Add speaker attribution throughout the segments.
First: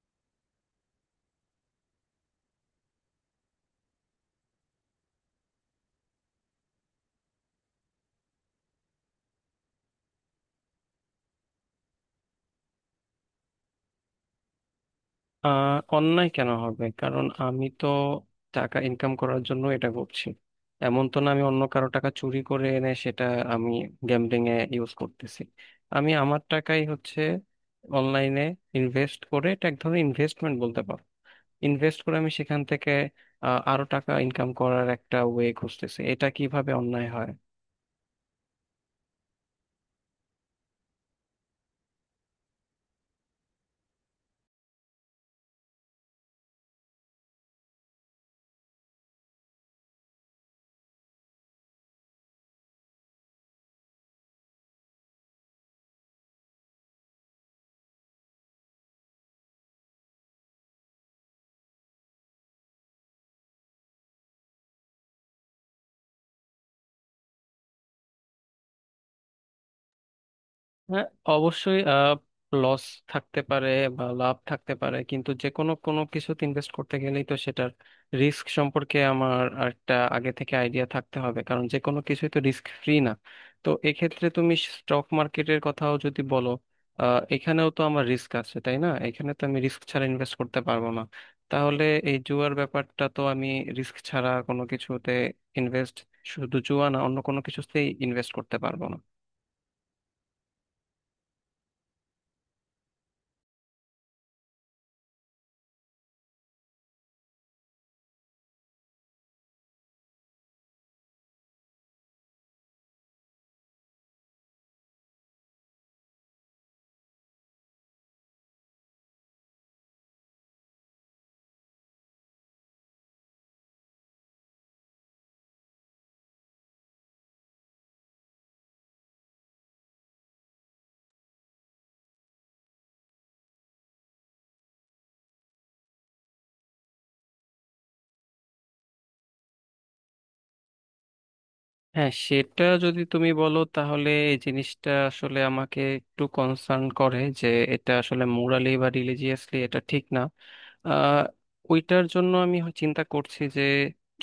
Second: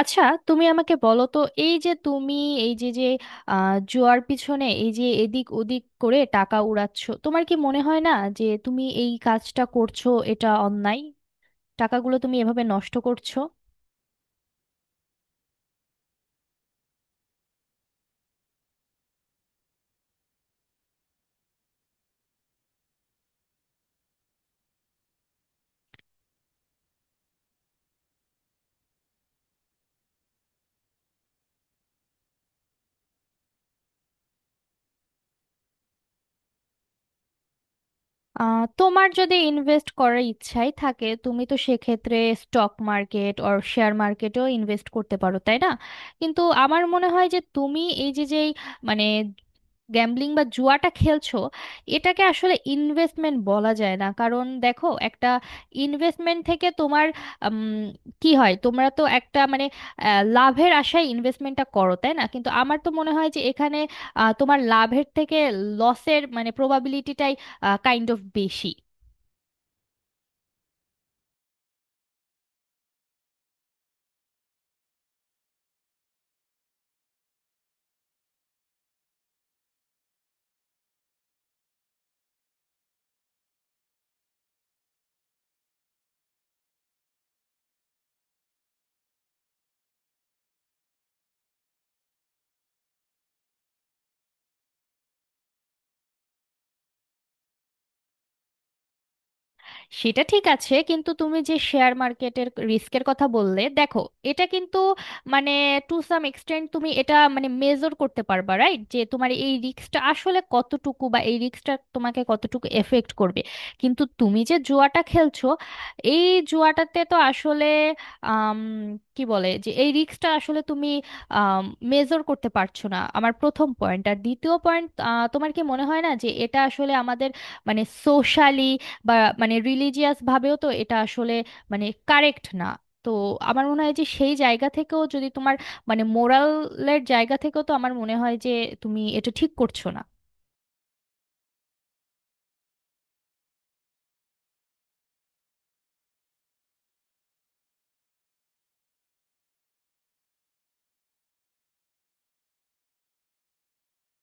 Speaker 1: আচ্ছা, তুমি আমাকে বলো তো, এই যে তুমি এই যে যে আহ, জুয়ার পিছনে এই যে এদিক ওদিক করে টাকা উড়াচ্ছ, তোমার কি মনে হয় না যে তুমি এই কাজটা করছো এটা অন্যায়? টাকাগুলো তুমি এভাবে নষ্ট করছো।
Speaker 2: অন্যায় কেন হবে? কারণ আমি তো টাকা ইনকাম করার জন্য এটা করছি। এমন তো না আমি অন্য কারো টাকা চুরি করে এনে সেটা আমি গ্যাম্বলিং এ ইউজ করতেছি। আমি আমার টাকাই হচ্ছে অনলাইনে ইনভেস্ট করে, এটা এক ধরনের ইনভেস্টমেন্ট বলতে পারো। ইনভেস্ট করে আমি সেখান থেকে আরো টাকা ইনকাম করার একটা ওয়ে খুঁজতেছি, এটা কিভাবে অন্যায় হয়?
Speaker 1: আহ, তোমার যদি ইনভেস্ট করার ইচ্ছাই থাকে তুমি তো সেক্ষেত্রে স্টক মার্কেট অর শেয়ার মার্কেটেও ইনভেস্ট করতে পারো, তাই না? কিন্তু আমার মনে হয় যে তুমি এই যে যেই মানে গ্যাম্বলিং বা জুয়াটা খেলছো এটাকে আসলে ইনভেস্টমেন্ট বলা যায় না, কারণ দেখো একটা ইনভেস্টমেন্ট থেকে তোমার উম, কি হয়, তোমরা তো একটা মানে লাভের আশায় ইনভেস্টমেন্টটা করো, তাই না? কিন্তু আমার তো মনে হয় যে এখানে তোমার লাভের থেকে লসের মানে প্রবাবিলিটিটাই কাইন্ড অফ বেশি।
Speaker 2: হ্যাঁ, অবশ্যই লস থাকতে পারে বা লাভ থাকতে পারে, কিন্তু যে কোনো কোনো কিছুতে ইনভেস্ট করতে গেলেই তো সেটার রিস্ক সম্পর্কে আমার একটা আগে থেকে আইডিয়া থাকতে হবে, কারণ যে কোনো কিছুই তো রিস্ক ফ্রি না। তো এক্ষেত্রে তুমি স্টক মার্কেটের কথাও যদি বলো, এখানেও তো আমার রিস্ক আছে, তাই না? এখানে তো আমি রিস্ক ছাড়া ইনভেস্ট করতে পারবো না। তাহলে এই জুয়ার ব্যাপারটা তো আমি রিস্ক ছাড়া কোনো কিছুতে ইনভেস্ট, শুধু জুয়া না, অন্য কোনো কিছুতেই ইনভেস্ট করতে পারবো না।
Speaker 1: সেটা ঠিক আছে, কিন্তু তুমি যে শেয়ার মার্কেটের রিস্কের কথা বললে, দেখো এটা কিন্তু মানে টু সাম এক্সটেন্ট তুমি এটা মানে মেজর করতে পারবা, রাইট? যে তোমার এই রিস্কটা আসলে কতটুকু বা এই রিস্কটা তোমাকে কতটুকু এফেক্ট করবে। কিন্তু তুমি যে জুয়াটা খেলছো এই জুয়াটাতে তো আসলে আম, কি বলে, যে এই রিস্কটা আসলে তুমি মেজর করতে পারছো না, আমার প্রথম পয়েন্ট। আর দ্বিতীয় পয়েন্ট, তোমার কি মনে হয় না যে এটা আসলে আমাদের মানে সোশ্যালি বা মানে রিলিজিয়াস ভাবেও তো এটা আসলে মানে কারেক্ট না? তো আমার মনে হয় যে সেই জায়গা থেকেও যদি তোমার মানে মোরালের জায়গা থেকেও, তো আমার মনে হয় যে তুমি এটা ঠিক করছো না।
Speaker 2: হ্যাঁ, সেটা যদি তুমি বলো তাহলে এই জিনিসটা আসলে আমাকে একটু কনসার্ন করে যে এটা আসলে মোরালি বা রিলিজিয়াসলি এটা ঠিক না। আহ, ওইটার জন্য আমি চিন্তা করছি যে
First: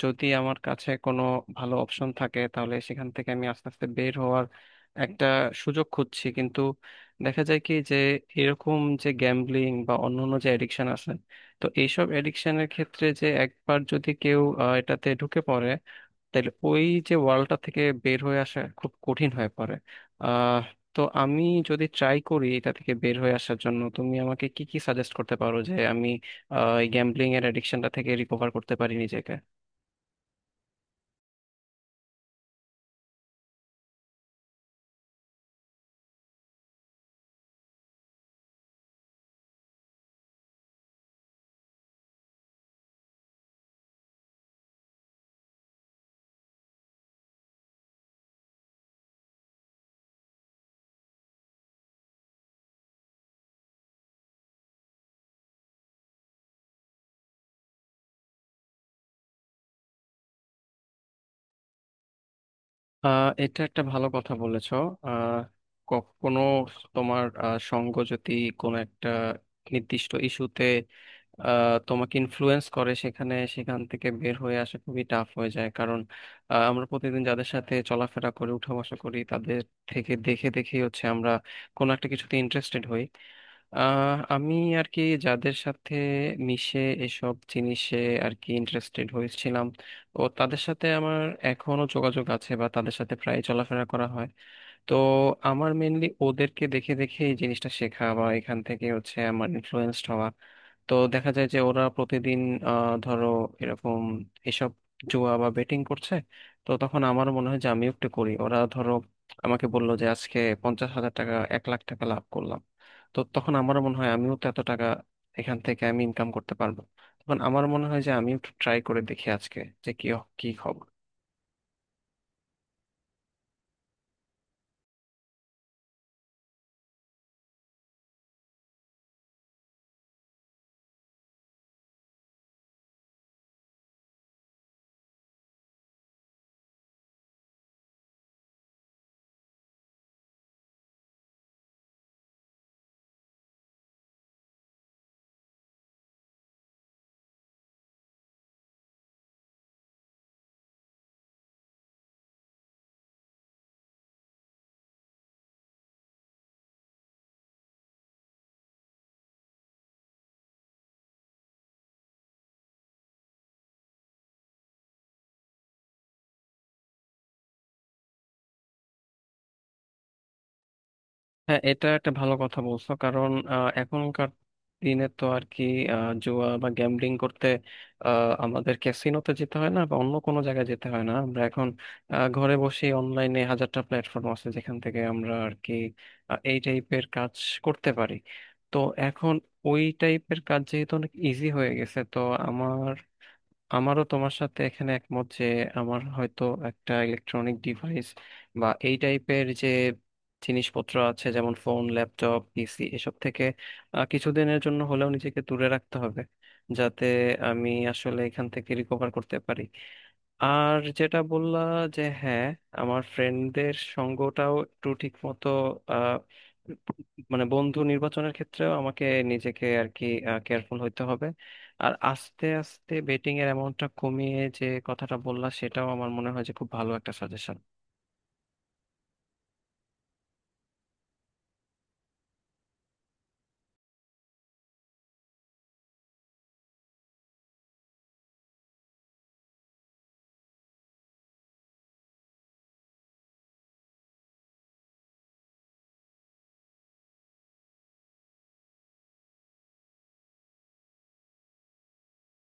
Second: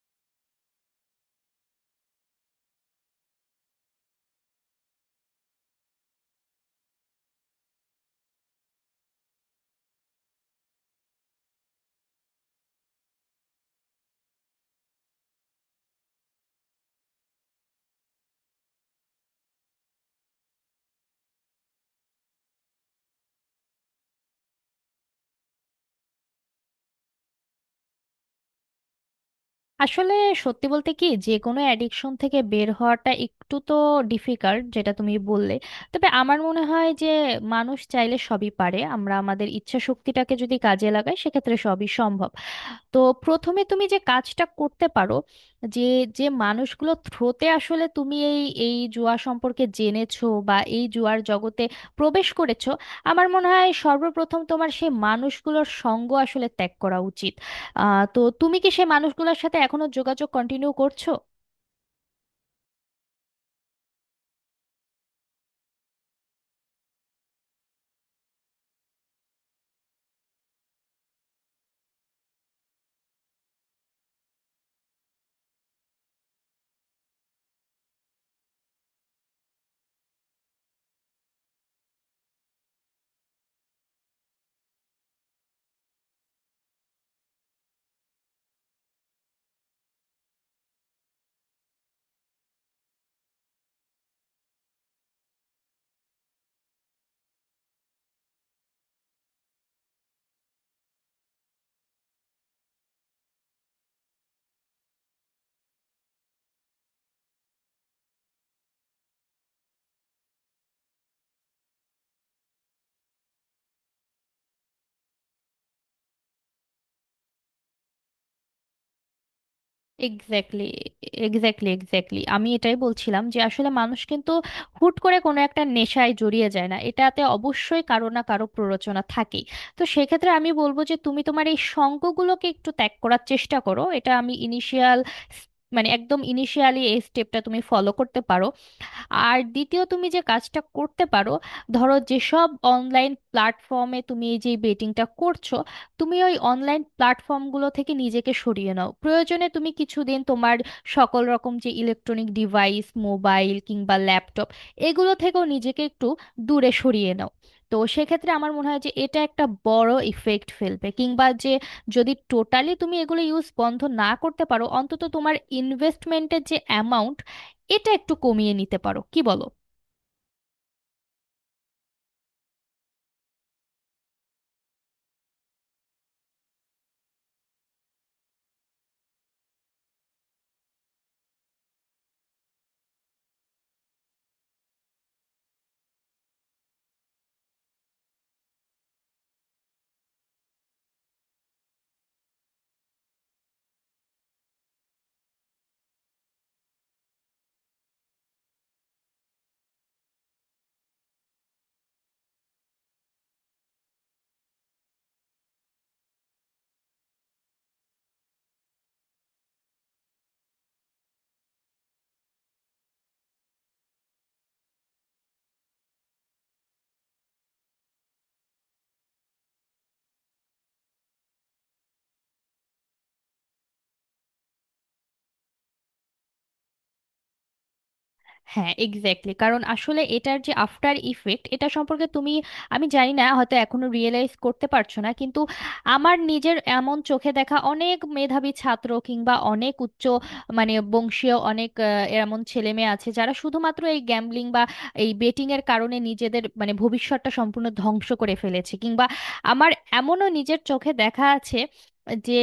Speaker 2: যদি আমার কাছে কোনো ভালো অপশন থাকে তাহলে সেখান থেকে আমি আস্তে আস্তে বের হওয়ার একটা সুযোগ খুঁজছি। কিন্তু দেখা যায় কি যে এরকম যে গ্যাম্বলিং বা অন্যান্য যে এডিকশন আছে, তো এইসব এডিকশনের ক্ষেত্রে যে একবার যদি কেউ এটাতে ঢুকে পড়ে তাইলে ওই যে ওয়ার্ল্ডটা থেকে বের হয়ে আসা খুব কঠিন হয়ে পড়ে। আহ তো আমি যদি ট্রাই করি এটা থেকে বের হয়ে আসার জন্য, তুমি আমাকে কি কি সাজেস্ট করতে পারো যে আমি এই গ্যাম্বলিং এর অ্যাডিকশনটা থেকে রিকভার করতে পারি নিজেকে?
Speaker 1: আসলে সত্যি বলতে কি, যে কোনো অ্যাডিকশন থেকে বের হওয়াটা একটু তো ডিফিকাল্ট, যেটা তুমি বললে। তবে আমার মনে হয় যে মানুষ চাইলে সবই পারে, আমরা আমাদের ইচ্ছা শক্তিটাকে যদি কাজে লাগাই সেক্ষেত্রে সবই সম্ভব। তো প্রথমে তুমি যে কাজটা করতে পারো, যে যে মানুষগুলো থ্রোতে আসলে তুমি এই এই জুয়া সম্পর্কে জেনেছো বা এই জুয়ার জগতে প্রবেশ করেছো, আমার মনে হয় সর্বপ্রথম তোমার সেই মানুষগুলোর সঙ্গ আসলে ত্যাগ করা উচিত। তো তুমি কি সেই মানুষগুলোর সাথে এখনো যোগাযোগ কন্টিনিউ করছো?
Speaker 2: এটা একটা ভালো কথা বলেছো। আহ কখনো তোমার সঙ্গ যদি কোনো একটা নির্দিষ্ট ইস্যুতে তোমাকে ইনফ্লুয়েন্স করে সেখানে থেকে বের হয়ে আসা খুবই টাফ হয়ে যায়। কারণ আমরা প্রতিদিন যাদের সাথে চলাফেরা করি, উঠা বসা করি, তাদের থেকে দেখে দেখেই হচ্ছে আমরা কোনো একটা কিছুতে ইন্টারেস্টেড হই। আমি আর কি যাদের সাথে মিশে এসব জিনিসে আর কি ইন্টারেস্টেড হয়েছিলাম, ও তাদের সাথে আমার এখনো যোগাযোগ আছে বা তাদের সাথে প্রায় চলাফেরা করা হয়। তো আমার মেনলি ওদেরকে দেখে দেখে এই জিনিসটা শেখা বা এখান থেকে হচ্ছে আমার ইনফ্লুয়েন্সড হওয়া। তো দেখা যায় যে ওরা প্রতিদিন ধরো এরকম এসব জুয়া বা বেটিং করছে, তো তখন আমার মনে হয় যে আমিও একটু করি। ওরা ধরো আমাকে বললো যে আজকে 50,000 টাকা, 1,00,000 টাকা লাভ করলাম, তো তখন আমার মনে হয় আমিও তো এত টাকা এখান থেকে আমি ইনকাম করতে পারবো। তখন আমার মনে হয় যে আমিও একটু ট্রাই করে দেখি আজকে যে কি কি
Speaker 1: এক্স্যাক্টলি,
Speaker 2: খবর।
Speaker 1: এক্স্যাক্টলি, এক্স্যাক্টলি, আমি এটাই বলছিলাম যে আসলে মানুষ কিন্তু হুট করে কোনো একটা নেশায় জড়িয়ে যায় না, এটাতে অবশ্যই কারো না কারো প্ররোচনা থাকেই। তো সেক্ষেত্রে আমি বলবো যে তুমি তোমার এই সঙ্গগুলোকে একটু ত্যাগ করার চেষ্টা করো, এটা আমি ইনিশিয়াল মানে একদম ইনিশিয়ালি এই স্টেপটা তুমি ফলো করতে পারো। আর দ্বিতীয় তুমি যে কাজটা করতে পারো, ধরো যেসব অনলাইন প্ল্যাটফর্মে তুমি এই যে বেটিংটা করছো, তুমি ওই অনলাইন প্ল্যাটফর্মগুলো থেকে নিজেকে সরিয়ে নাও। প্রয়োজনে তুমি কিছুদিন তোমার সকল রকম যে ইলেকট্রনিক ডিভাইস মোবাইল কিংবা ল্যাপটপ, এগুলো থেকেও নিজেকে একটু দূরে সরিয়ে নাও। তো সেক্ষেত্রে আমার মনে হয় যে এটা একটা বড় ইফেক্ট ফেলবে, কিংবা যে যদি টোটালি তুমি এগুলো ইউজ বন্ধ না করতে পারো, অন্তত তোমার ইনভেস্টমেন্টের যে অ্যামাউন্ট এটা একটু কমিয়ে নিতে পারো, কি বলো?
Speaker 2: হ্যাঁ, এটা একটা ভালো কথা বলছো। কারণ এখনকার দিনে তো আর কি জুয়া বা গ্যাম্বলিং করতে আমাদের ক্যাসিনোতে যেতে হয় না বা অন্য কোনো জায়গায় যেতে হয় না, আমরা এখন ঘরে বসে অনলাইনে হাজারটা প্ল্যাটফর্ম আছে যেখান থেকে আমরা আর কি এই টাইপের কাজ করতে পারি। তো এখন ওই টাইপের কাজ যেহেতু অনেক ইজি হয়ে গেছে, তো আমার, আমারও তোমার সাথে এখানে একমত যে আমার হয়তো একটা ইলেকট্রনিক ডিভাইস বা এই টাইপের যে জিনিসপত্র আছে যেমন ফোন, ল্যাপটপ, পিসি, এসব থেকে কিছুদিনের জন্য হলেও নিজেকে দূরে রাখতে হবে, যাতে আমি আসলে এখান থেকে রিকভার করতে পারি। আর যেটা বললা যে হ্যাঁ, আমার ফ্রেন্ডদের সঙ্গটাও একটু ঠিক মতো, আহ, মানে বন্ধু নির্বাচনের ক্ষেত্রেও আমাকে নিজেকে আর কি কেয়ারফুল হইতে হবে। আর আস্তে আস্তে বেটিং এর অ্যামাউন্টটা কমিয়ে যে কথাটা বললা সেটাও আমার মনে হয় যে খুব ভালো একটা সাজেশন।
Speaker 1: হ্যাঁ, এক্স্যাক্টলি। কারণ আসলে এটার যে আফটার ইফেক্ট এটা সম্পর্কে তুমি, আমি জানি না হয়তো এখনো রিয়েলাইজ করতে পারছো না, কিন্তু আমার নিজের এমন চোখে দেখা অনেক মেধাবী ছাত্র কিংবা অনেক উচ্চ মানে বংশীয় অনেক এমন ছেলে মেয়ে আছে যারা শুধুমাত্র এই গ্যাম্বলিং বা এই বেটিং এর কারণে নিজেদের মানে ভবিষ্যৎটা সম্পূর্ণ ধ্বংস করে ফেলেছে। কিংবা আমার এমনও নিজের চোখে দেখা আছে যে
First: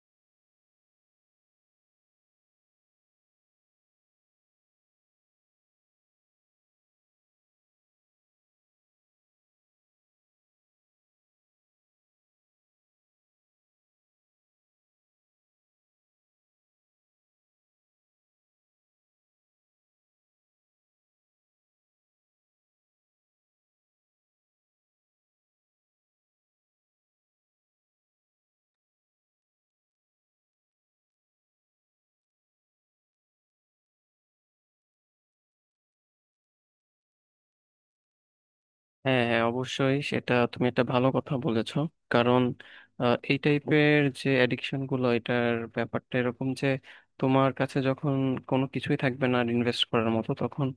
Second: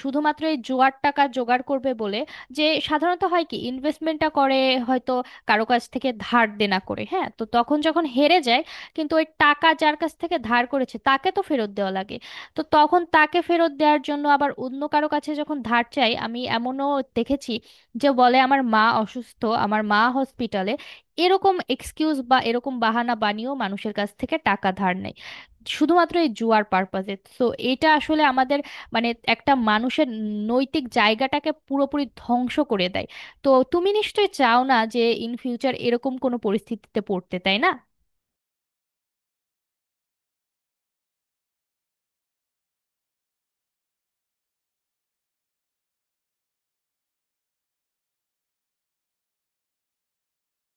Speaker 1: শুধুমাত্র এই জোয়ার টাকা জোগাড় করবে বলে, যে সাধারণত হয় কি ইনভেস্টমেন্টটা করে হয়তো কারো কাছ থেকে ধার দেনা করে, হ্যাঁ, তো তখন যখন হেরে যায়, কিন্তু ওই টাকা যার কাছ থেকে ধার করেছে তাকে তো ফেরত দেওয়া লাগে। তো তখন তাকে ফেরত দেওয়ার জন্য আবার অন্য কারো কাছে যখন ধার চাই, আমি এমনও দেখেছি যে বলে আমার মা অসুস্থ, আমার মা হসপিটালে, এরকম এক্সকিউজ বা এরকম বাহানা বানিয়েও মানুষের কাছ থেকে টাকা ধার নেয় শুধুমাত্র এই জুয়ার পারপাজে। তো এটা আসলে আমাদের মানে একটা মানুষের নৈতিক জায়গাটাকে পুরোপুরি ধ্বংস করে দেয়। তো তুমি নিশ্চয়ই চাও না যে ইন ফিউচার এরকম কোনো পরিস্থিতিতে পড়তে, তাই না?
Speaker 2: হ্যাঁ, হ্যাঁ, অবশ্যই সেটা তুমি একটা ভালো কথা বলেছো। কারণ এই টাইপের যে অ্যাডিকশন গুলো এটার ব্যাপারটা এরকম যে তোমার কাছে যখন কোনো কিছুই থাকবে না ইনভেস্ট করার মতো, তখন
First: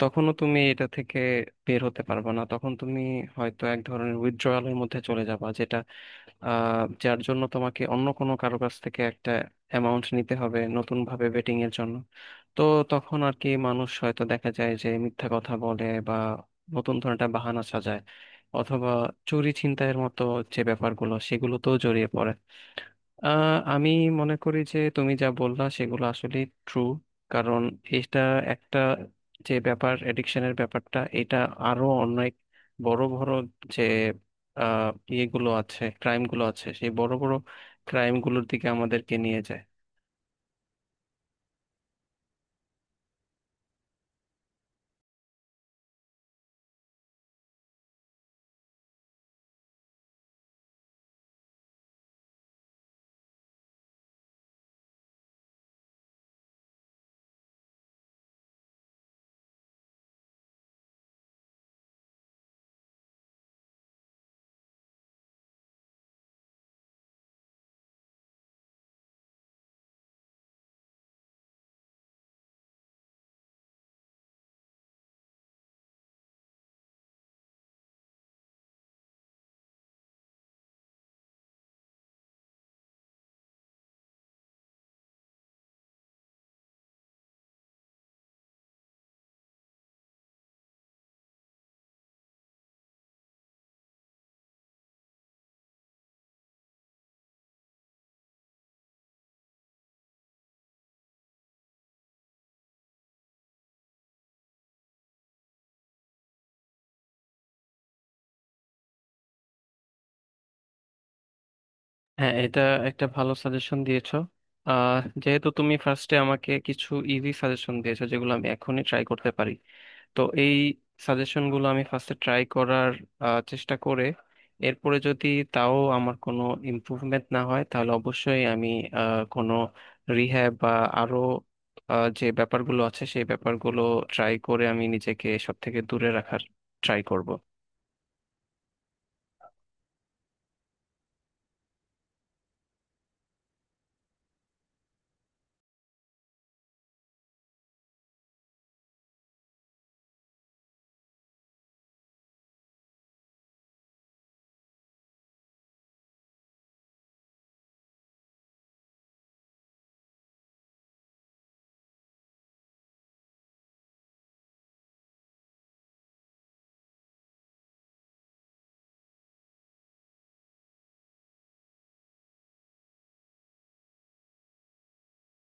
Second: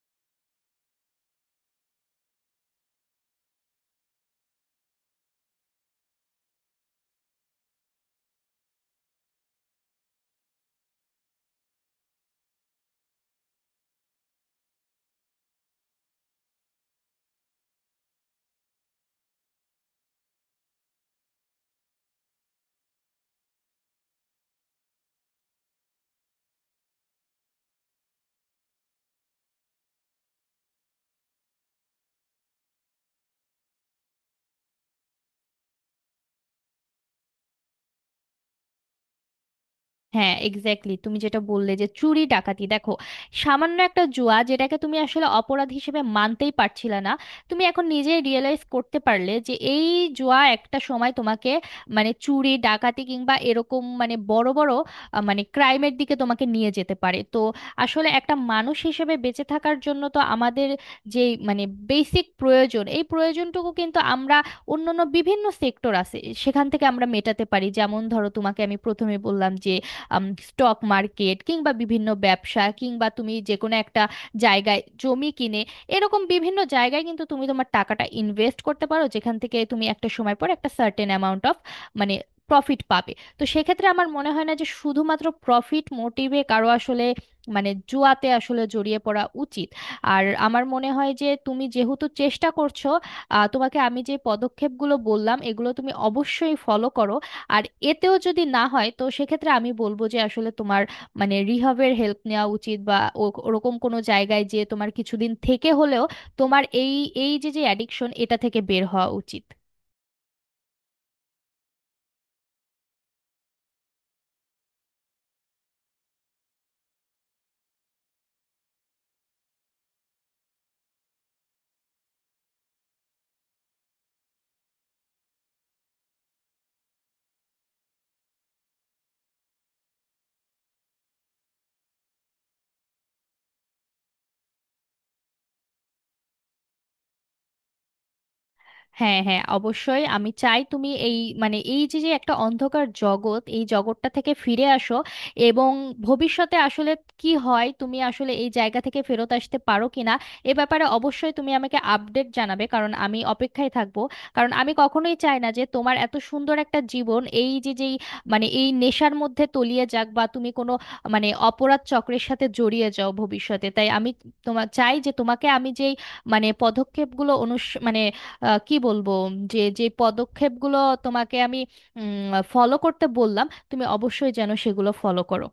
Speaker 2: তখনও তুমি এটা থেকে বের হতে পারবে না। তখন তুমি হয়তো এক ধরনের উইথড্রয়ালের মধ্যে চলে যাবা, যেটা যার জন্য তোমাকে অন্য কোনো কারো কাছ থেকে একটা অ্যামাউন্ট নিতে হবে নতুন ভাবে বেটিং এর জন্য। তো তখন আর কি মানুষ হয়তো দেখা যায় যে মিথ্যা কথা বলে বা নতুন ধরনের একটা বাহানা সাজায়, অথবা চুরি ছিনতাইয়ের মতো যে ব্যাপারগুলো সেগুলোতেও জড়িয়ে পড়ে। আমি মনে করি যে তুমি যা বললা সেগুলো আসলে ট্রু, কারণ এটা একটা যে ব্যাপার, এডিকশনের ব্যাপারটা এটা আরো অনেক বড় বড় যে আহ, ইয়েগুলো আছে, ক্রাইমগুলো আছে, সেই বড় বড় ক্রাইমগুলোর দিকে আমাদেরকে নিয়ে যায়।
Speaker 1: হ্যাঁ এক্স্যাক্টলি, তুমি যেটা বললে যে চুরি ডাকাতি, দেখো সামান্য একটা জুয়া যেটাকে তুমি আসলে অপরাধ হিসেবে মানতেই পারছিলে না, তুমি এখন নিজে রিয়েলাইজ করতে পারলে যে এই জুয়া একটা সময় তোমাকে মানে চুরি ডাকাতি কিংবা এরকম মানে বড় বড় মানে ক্রাইমের দিকে তোমাকে নিয়ে যেতে পারে। তো আসলে একটা মানুষ হিসেবে বেঁচে থাকার জন্য তো আমাদের যে মানে বেসিক প্রয়োজন, এই প্রয়োজনটুকু কিন্তু আমরা, অন্যান্য বিভিন্ন সেক্টর আছে সেখান থেকে আমরা মেটাতে পারি। যেমন ধরো, তোমাকে আমি প্রথমে বললাম যে স্টক মার্কেট কিংবা বিভিন্ন ব্যবসা কিংবা তুমি যে কোনো একটা জায়গায় জমি কিনে এরকম বিভিন্ন জায়গায় কিন্তু তুমি তোমার টাকাটা ইনভেস্ট করতে পারো, যেখান থেকে তুমি একটা সময় পর একটা সার্টেন অ্যামাউন্ট অফ মানে প্রফিট পাবে। তো সেক্ষেত্রে আমার মনে হয় না যে শুধুমাত্র প্রফিট মোটিভে কারো আসলে মানে জুয়াতে আসলে জড়িয়ে পড়া উচিত। আর আমার মনে হয় যে তুমি যেহেতু চেষ্টা করছো, তোমাকে আমি যে পদক্ষেপগুলো বললাম এগুলো তুমি অবশ্যই ফলো করো। আর এতেও যদি না হয় তো সেক্ষেত্রে আমি বলবো যে আসলে তোমার মানে রিহাবের হেল্প নেওয়া উচিত, বা ওরকম কোনো জায়গায় যে তোমার কিছুদিন থেকে হলেও তোমার এই এই যে যে অ্যাডিকশন এটা থেকে বের হওয়া উচিত।
Speaker 2: হ্যাঁ, এটা একটা ভালো সাজেশন দিয়েছো। যেহেতু তুমি ফার্স্টে আমাকে কিছু ইজি সাজেশন দিয়েছো যেগুলো আমি এখনই ট্রাই করতে পারি, তো এই সাজেশনগুলো আমি ফার্স্টে ট্রাই করার চেষ্টা করে এরপরে যদি তাও আমার কোনো ইমপ্রুভমেন্ট না হয় তাহলে অবশ্যই আমি কোনো রিহ্যাব বা আরো যে ব্যাপারগুলো আছে সেই ব্যাপারগুলো ট্রাই করে আমি নিজেকে সব থেকে দূরে রাখার ট্রাই করব।
Speaker 1: হ্যাঁ হ্যাঁ অবশ্যই, আমি চাই তুমি এই মানে এই যে যে একটা অন্ধকার জগৎ এই জগৎটা থেকে ফিরে আসো। এবং ভবিষ্যতে আসলে কি হয় তুমি আসলে এই জায়গা থেকে ফেরত আসতে পারো কিনা, এ ব্যাপারে অবশ্যই তুমি আমাকে আপডেট জানাবে, কারণ আমি অপেক্ষায় থাকবো। কারণ আমি কখনোই চাই না যে তোমার এত সুন্দর একটা জীবন এই যে যেই মানে এই নেশার মধ্যে তলিয়ে যাক বা তুমি কোনো মানে অপরাধ চক্রের সাথে জড়িয়ে যাও ভবিষ্যতে, তাই আমি তোমার চাই যে তোমাকে আমি যেই মানে পদক্ষেপগুলো মানে কি বলবো যে যে পদক্ষেপগুলো তোমাকে আমি ফলো করতে বললাম, তুমি অবশ্যই যেন সেগুলো ফলো করো।